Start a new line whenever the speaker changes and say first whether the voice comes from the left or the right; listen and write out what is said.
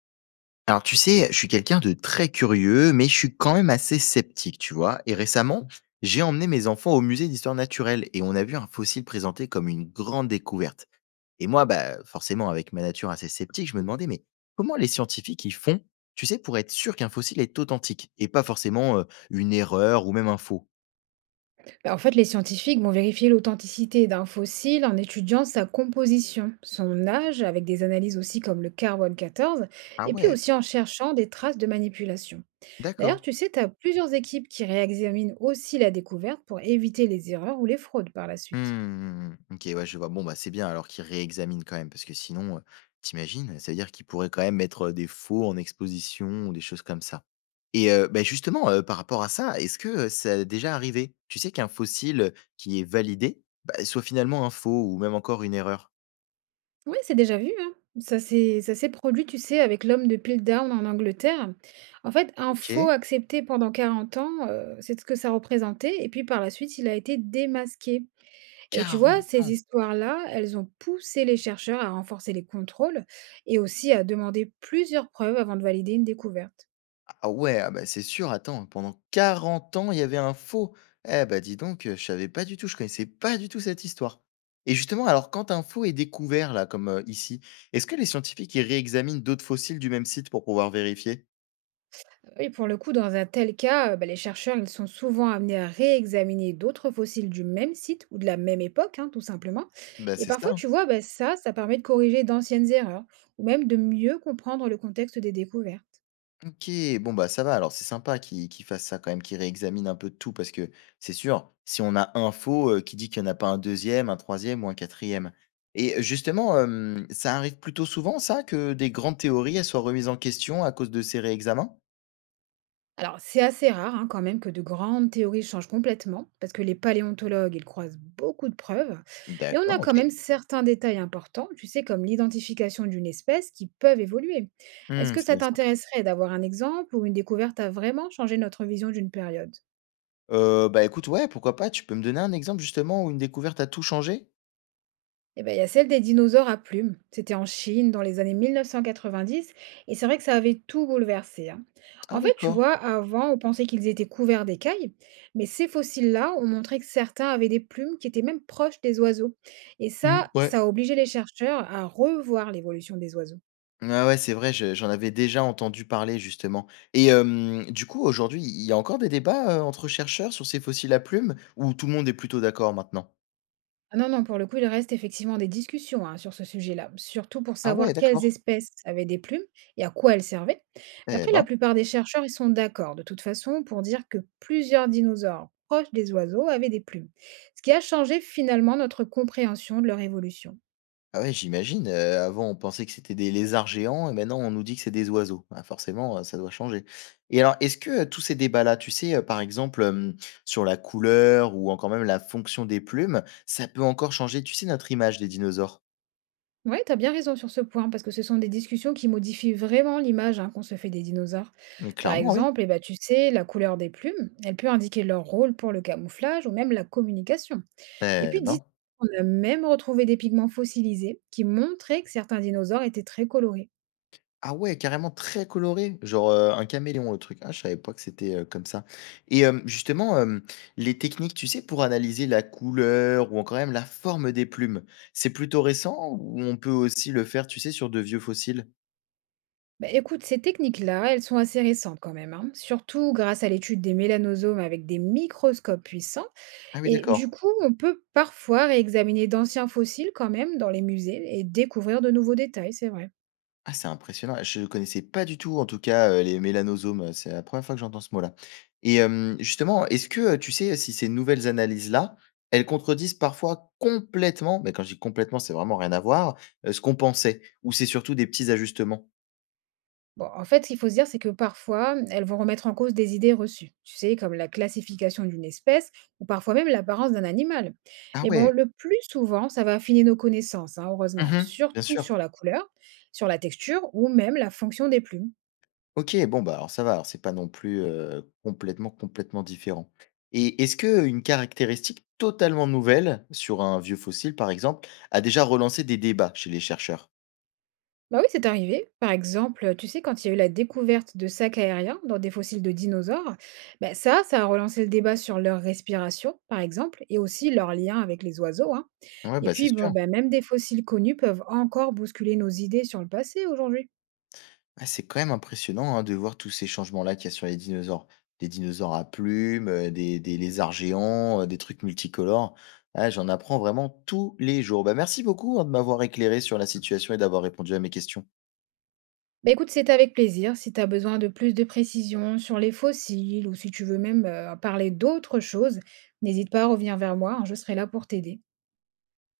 left: Alors tu sais, je suis quelqu'un de très curieux, mais je suis quand même assez sceptique, tu vois. Et récemment, j'ai emmené mes enfants au musée d'histoire naturelle et on a vu un fossile présenté comme une grande découverte. Et moi, bah, forcément, avec ma nature assez sceptique, je me demandais, mais comment les scientifiques ils font, tu sais, pour être sûr qu'un fossile est authentique et pas forcément une erreur ou même un faux.
right: Bah, en fait, les scientifiques vont vérifier l'authenticité d'un fossile en étudiant sa composition, son âge, avec des analyses aussi comme le carbone 14,
left: Ah
right: et puis
left: ouais,
right: aussi en cherchant des traces de manipulation. D'ailleurs,
left: d'accord.
right: tu sais, tu as plusieurs équipes qui réexaminent aussi la découverte pour éviter les erreurs ou les fraudes par la
left: Mmh,
right: suite.
left: mmh, mmh. OK, ouais, je vois. Bon, bah, c'est bien alors qu'ils réexaminent quand même parce que sinon, tu imagines? Ça veut dire qu'ils pourraient quand même mettre, des faux en exposition ou des choses comme ça. Et bah, justement, par rapport à ça, est-ce que, ça a déjà arrivé, tu sais, qu'un fossile qui est validé, bah, soit finalement un faux ou même encore une erreur?
right: Oui, c'est déjà vu, hein. Ça s'est produit, tu sais, avec l'homme de Piltdown en Angleterre. En fait, un faux
left: OK.
right: accepté pendant 40 ans, c'est ce que ça représentait et puis par la suite, il a été démasqué, et tu vois,
left: 40
right: ces
left: ans!
right: histoires-là, elles ont poussé les chercheurs à renforcer les contrôles et aussi à demander plusieurs preuves avant de valider une découverte.
left: Ah ouais, ah bah, c'est sûr, attends, pendant 40 ans, il y avait un faux. Eh bah dis donc, je savais pas du tout, je connaissais pas du tout cette histoire. Et justement, alors quand un faux est découvert, là, comme ici, est-ce que les scientifiques ils réexaminent d'autres fossiles du même site pour pouvoir vérifier?
right: Oui, pour le coup, dans un tel cas, bah, les chercheurs ils sont souvent amenés à réexaminer d'autres fossiles du même site ou de la même époque, hein, tout simplement.
left: Bah
right: Et
left: c'est ça,
right: parfois,
left: hein.
right: tu vois, bah, ça permet de corriger d'anciennes erreurs ou même de mieux comprendre le contexte des découvertes.
left: OK, bon, bah, ça va alors, c'est sympa qu'ils fasse ça quand même, qu'ils réexamine un peu tout parce que c'est sûr, si on a un faux, qui dit qu'il y en a pas un deuxième, un troisième ou un quatrième. Et justement, ça arrive plutôt souvent ça que des grandes théories, elles soient remises en question à cause de ces réexamens?
right: Alors, c'est assez rare hein, quand même que de grandes théories changent complètement, parce que les paléontologues, ils croisent beaucoup de preuves, mais on
left: D'accord,
right: a quand
left: OK.
right: même certains détails importants, tu sais, comme l'identification d'une espèce, qui peuvent évoluer. Est-ce
left: Mmh,
right: que
left: c'est
right: ça
left: bien ça.
right: t'intéresserait d'avoir un exemple où une découverte a vraiment changé notre vision d'une période?
left: Bah, écoute, ouais, pourquoi pas, tu peux me donner un exemple justement où une découverte a tout changé?
right: Eh ben, il y a celle des dinosaures à plumes. C'était en Chine dans les années 1990 et c'est vrai que ça avait tout bouleversé, hein.
left: Ah
right: En fait, tu
left: d'accord.
right: vois, avant, on pensait qu'ils étaient couverts d'écailles, mais ces fossiles-là ont montré que certains avaient des plumes qui étaient même proches des oiseaux. Et
left: Mmh,
right: ça,
left: ouais.
right: ça a obligé les chercheurs à revoir l'évolution des oiseaux.
left: Ouais, ouais, c'est vrai, je j'en avais déjà entendu parler justement. Et du coup, aujourd'hui, il y a encore des débats, entre chercheurs sur ces fossiles à plumes ou tout le monde est plutôt d'accord maintenant?
right: Ah non, non, pour le coup, il reste effectivement des discussions hein, sur ce sujet-là, surtout pour
left: Ah ouais,
right: savoir quelles
left: d'accord.
right: espèces avaient des plumes et à quoi elles servaient. Mais
left: Eh
right: après,
left: ben,
right: la plupart des chercheurs, ils sont d'accord de toute façon pour dire que plusieurs dinosaures proches des oiseaux avaient des plumes, ce qui a changé finalement notre compréhension de leur évolution.
left: ah ouais, j'imagine, avant on pensait que c'était des lézards géants et maintenant on nous dit que c'est des oiseaux. Bah, forcément, ça doit changer. Et alors, est-ce que, tous ces débats-là, tu sais, par exemple, sur la couleur ou encore même la fonction des plumes, ça peut encore changer, tu sais, notre image des dinosaures?
right: Ouais, t'as bien raison sur ce point, parce que ce sont des discussions qui modifient vraiment l'image hein, qu'on se fait des dinosaures.
left: Mmh,
right: Par
left: clairement, oui.
right: exemple, eh ben, tu sais, la couleur des plumes, elle peut indiquer leur rôle pour le camouflage ou même la communication. Et
left: Eh
right: puis dis,
left: ben.
right: on a même retrouvé des pigments fossilisés qui montraient que certains dinosaures étaient très colorés.
left: Ah ouais, carrément très coloré, genre, un caméléon, le truc. Ah, je savais pas que c'était, comme ça. Et justement, les techniques, tu sais, pour analyser la couleur ou encore même la forme des plumes, c'est plutôt récent ou on peut aussi le faire, tu sais, sur de vieux fossiles?
right: Bah, écoute, ces techniques-là, elles sont assez récentes quand même, hein, surtout grâce à l'étude des mélanosomes avec des microscopes puissants.
left: Ah oui,
right: Et du
left: d'accord.
right: coup, on peut parfois réexaminer d'anciens fossiles quand même dans les musées et découvrir de nouveaux détails, c'est vrai.
left: Ah, c'est impressionnant. Je ne connaissais pas du tout, en tout cas, les mélanosomes, c'est la première fois que j'entends ce mot-là. Et justement, est-ce que, tu sais, si ces nouvelles analyses-là, elles contredisent parfois complètement, mais quand je dis complètement, c'est vraiment rien à voir, ce qu'on pensait ou c'est surtout des petits ajustements?
right: Bon, en fait, ce qu'il faut se dire, c'est que parfois, elles vont remettre en cause des idées reçues, tu sais, comme la classification d'une espèce ou parfois même l'apparence d'un animal.
left: Ah
right: Mais bon,
left: ouais.
right: le plus souvent, ça va affiner nos connaissances, hein, heureusement,
left: Mmh. Bien
right: surtout
left: sûr.
right: sur la couleur, sur la texture ou même la fonction des plumes.
left: OK, bon, bah, alors ça va, alors c'est pas non plus, complètement, complètement différent. Et est-ce que une caractéristique totalement nouvelle sur un vieux fossile, par exemple, a déjà relancé des débats chez les chercheurs?
right: Bah oui, c'est arrivé. Par exemple, tu sais, quand il y a eu la découverte de sacs aériens dans des fossiles de dinosaures, bah ça, ça a relancé le débat sur leur respiration, par exemple, et aussi leur lien avec les oiseaux, hein.
left: Ouais,
right: Et
left: bah, c'est
right: puis, bon,
left: sûr.
right: bah, même des fossiles connus peuvent encore bousculer nos idées sur le passé aujourd'hui.
left: Ah, c'est quand même impressionnant hein, de voir tous ces changements-là qu'il y a sur les dinosaures. Des dinosaures à plumes, des, lézards géants, des trucs multicolores. Ah, j'en apprends vraiment tous les jours. Bah, merci beaucoup hein, de m'avoir éclairé sur la situation et d'avoir répondu à mes questions.
right: Bah écoute, c'est avec plaisir. Si tu as besoin de plus de précisions sur les fossiles ou si tu veux même parler d'autres choses, n'hésite pas à revenir vers moi, hein, je serai là pour t'aider.